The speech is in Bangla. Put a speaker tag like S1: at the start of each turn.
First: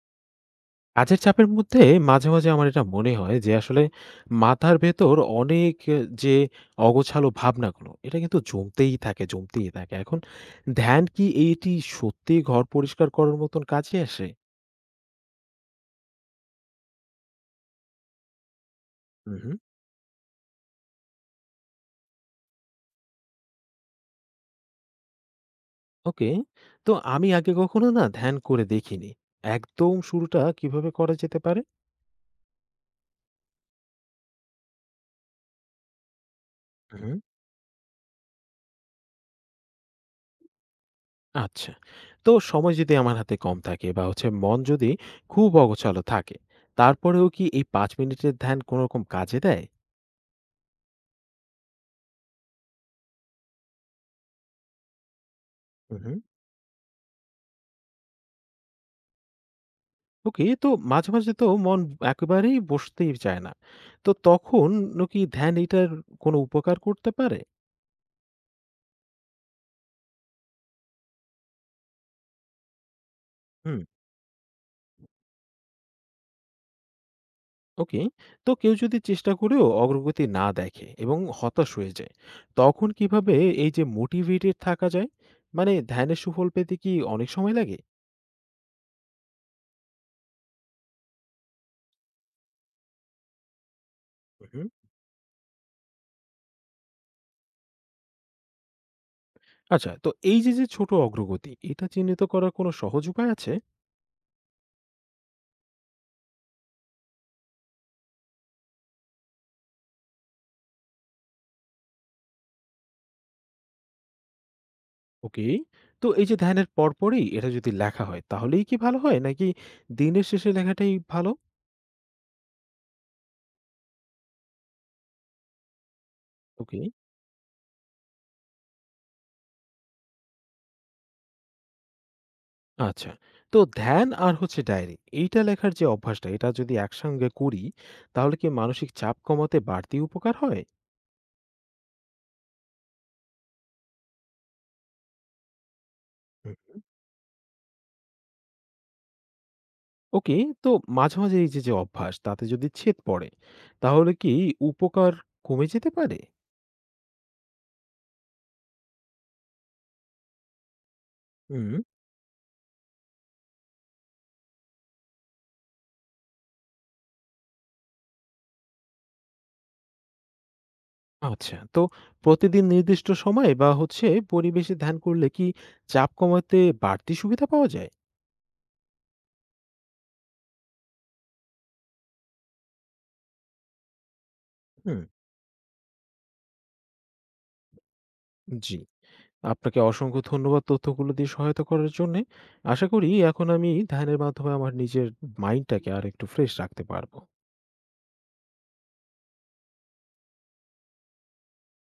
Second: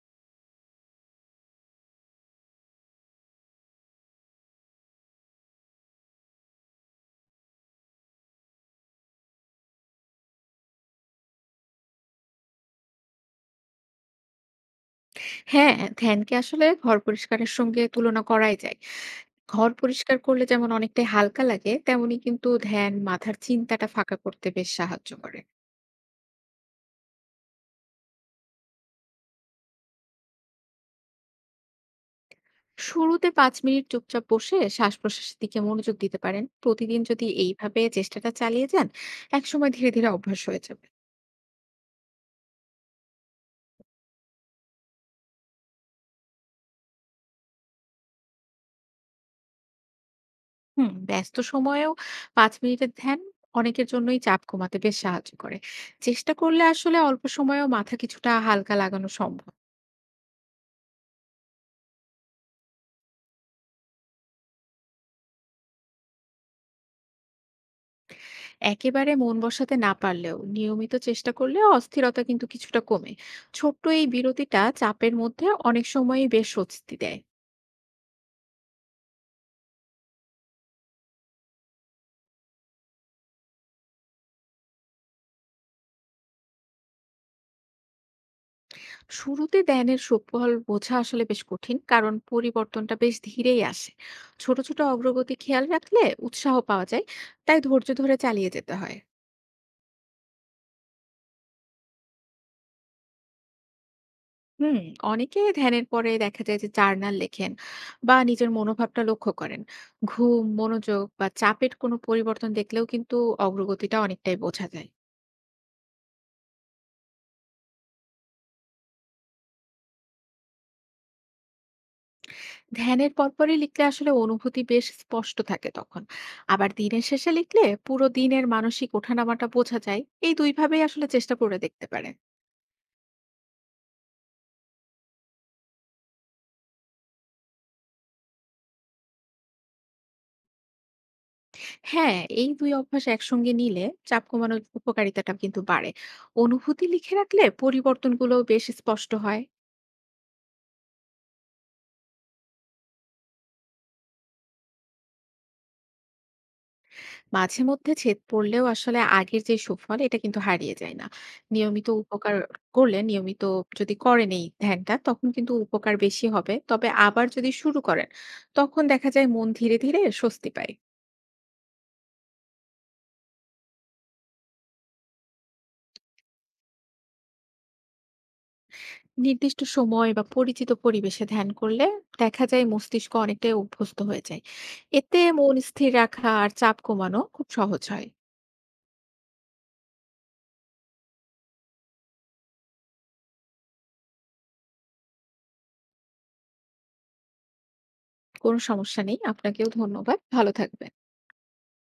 S1: কাজের চাপের মধ্যে মাঝে, মাঝে আমার এটা মনে হয় যে আসলে মাথার ভেতর অনেক এ যে অগোছালো ভাবনাগুলো, এটা কিন্তু জমতেই থাকে, জমতেই থাকে। এখন ধ্যান কি এইটি সত্যিই ঘর পরিষ্কার করার মতন কাজে আসে?
S2: হ্যাঁ, ধ্যানকে আসলে ঘর পরিষ্কারের সঙ্গে তুলনা করাই যায়।
S1: হুম, হুম।
S2: ঘর পরিষ্কার করলে যেমন অনেকটাই হালকা লাগে, তেমনি কিন্তু ধ্যান মাথার চিন্তাটা ফাঁকা করতে বেশ সাহায্য করে।
S1: ওকে। তো আমি আগে কখনো না ধ্যান করে দেখিনি। একদম শুরুটা কিভাবে করা যেতে পারে?
S2: শুরুতে ৫ মিনিট চুপচাপ বসে শ্বাস-প্রশ্বাসের দিকে মনোযোগ দিতে পারেন। প্রতিদিন
S1: হুম,
S2: যদি এইভাবে চেষ্টাটা চালিয়ে যান, একসময় ধীরে ধীরে অভ্যাস হয়ে যাবে।
S1: আচ্ছা। তো সময় যদি আমার হাতে কম থাকে বা হচ্ছে মন যদি খুব অগোছালো থাকে, তারপরেও কি এই ৫ মিনিটের ধ্যান কোনরকম কাজে দেয়?
S2: হুম, ব্যস্ত সময়েও ৫ মিনিটের ধ্যান অনেকের জন্যই চাপ কমাতে বেশ সাহায্য করে।
S1: হুম, হুম।
S2: চেষ্টা করলে আসলে অল্প সময়েও মাথা কিছুটা হালকা লাগানো সম্ভব।
S1: ওকে, তো মাঝে, মাঝে তো মন একেবারেই বসতেই চায় না। তো তখন ও কি ধ্যান এটার কোনো উপকার করতে পারে?
S2: একেবারে মন বসাতে না পারলেও নিয়মিত চেষ্টা করলে অস্থিরতা কিন্তু কিছুটা কমে।
S1: হুম,
S2: ছোট্ট এই বিরতিটা চাপের মধ্যে অনেক সময়ই বেশ স্বস্তি দেয়।
S1: ওকে। তো কেউ যদি চেষ্টা করেও অগ্রগতি না দেখে এবং হতাশ হয়ে যায়, তখন কিভাবে এই যে মোটিভেটেড থাকা যায়? মানে ধ্যানের সুফল পেতে কি অনেক সময় লাগে?
S2: শুরুতে ধ্যানের সুফল বোঝা আসলে বেশ কঠিন, কারণ পরিবর্তনটা বেশ ধীরেই আসে। ছোট
S1: উহু।
S2: ছোট অগ্রগতি খেয়াল রাখলে উৎসাহ পাওয়া যায়। তাই ধৈর্য ধরে চালিয়ে যেতে হয়।
S1: আচ্ছা, তো এই যে ছোট অগ্রগতি, এটা চিহ্নিত করার কোনো সহজ উপায় আছে?
S2: হুম। অনেকে ধ্যানের পরে দেখা যায় যে জার্নাল লেখেন বা নিজের মনোভাবটা লক্ষ্য করেন। ঘুম, মনোযোগ বা চাপের কোনো পরিবর্তন দেখলেও কিন্তু অগ্রগতিটা অনেকটাই বোঝা যায়।
S1: ওকে। তো এই যে ধ্যানের পরপরই এটা যদি লেখা হয়, তাহলেই কি ভালো হয়? নাকি দিনের শেষে লেখাটাই ভালো?
S2: ধ্যানের পরপরই লিখলে আসলে অনুভূতি বেশ স্পষ্ট থাকে তখন। আবার
S1: ওকে।
S2: দিনের শেষে লিখলে পুরো দিনের মানসিক ওঠানামাটা বোঝা যায়। এই দুইভাবেই আসলে চেষ্টা করে দেখতে পারেন।
S1: আচ্ছা। তো ধ্যান আর হচ্ছে ডায়েরি এইটা লেখার যে অভ্যাসটা এটা যদি একসঙ্গে করি তাহলে কি মানসিক চাপ কমাতে বাড়তি উপকার হয়?
S2: হ্যাঁ, এই দুই অভ্যাস একসঙ্গে নিলে চাপ কমানোর উপকারিতাটা কিন্তু বাড়ে।
S1: হুম।
S2: অনুভূতি লিখে রাখলে পরিবর্তনগুলো বেশ স্পষ্ট হয়।
S1: ওকে, তো মাঝে, মাঝে এই যে অভ্যাস তাতে যদি ছেদ পড়ে তাহলে কি উপকার কমে যেতে পারে?
S2: মাঝে মধ্যে ছেদ পড়লেও আসলে আগের যে সুফল, এটা কিন্তু হারিয়ে যায় না।
S1: হুম।
S2: নিয়মিত উপকার করলে নিয়মিত যদি করেন এই ধ্যানটা, তখন কিন্তু উপকার বেশি হবে। তবে আবার যদি শুরু করেন, তখন দেখা যায় মন ধীরে ধীরে স্বস্তি পায়।
S1: আচ্ছা। তো প্রতিদিন নির্দিষ্ট সময়ে বা হচ্ছে পরিবেশে ধ্যান করলে কি চাপ কমাতে বাড়তি সুবিধা পাওয়া যায়?
S2: নির্দিষ্ট সময় বা পরিচিত পরিবেশে ধ্যান করলে দেখা যায় মস্তিষ্ক অনেকটাই অভ্যস্ত হয়ে যায়।
S1: হুম।
S2: এতে মন স্থির রাখা আর চাপ কমানো খুব সহজ হয়।
S1: জি। আপনাকে অসংখ্য ধন্যবাদ তথ্যগুলো দিয়ে সহায়তা করার জন্যে। আশা করি এখন আমি ধ্যানের মাধ্যমে আমার নিজের মাইন্ডটাকে আরেকটু ফ্রেশ রাখতে পারবো।
S2: কোনো সমস্যা নেই। আপনাকেও ধন্যবাদ। ভালো থাকবেন।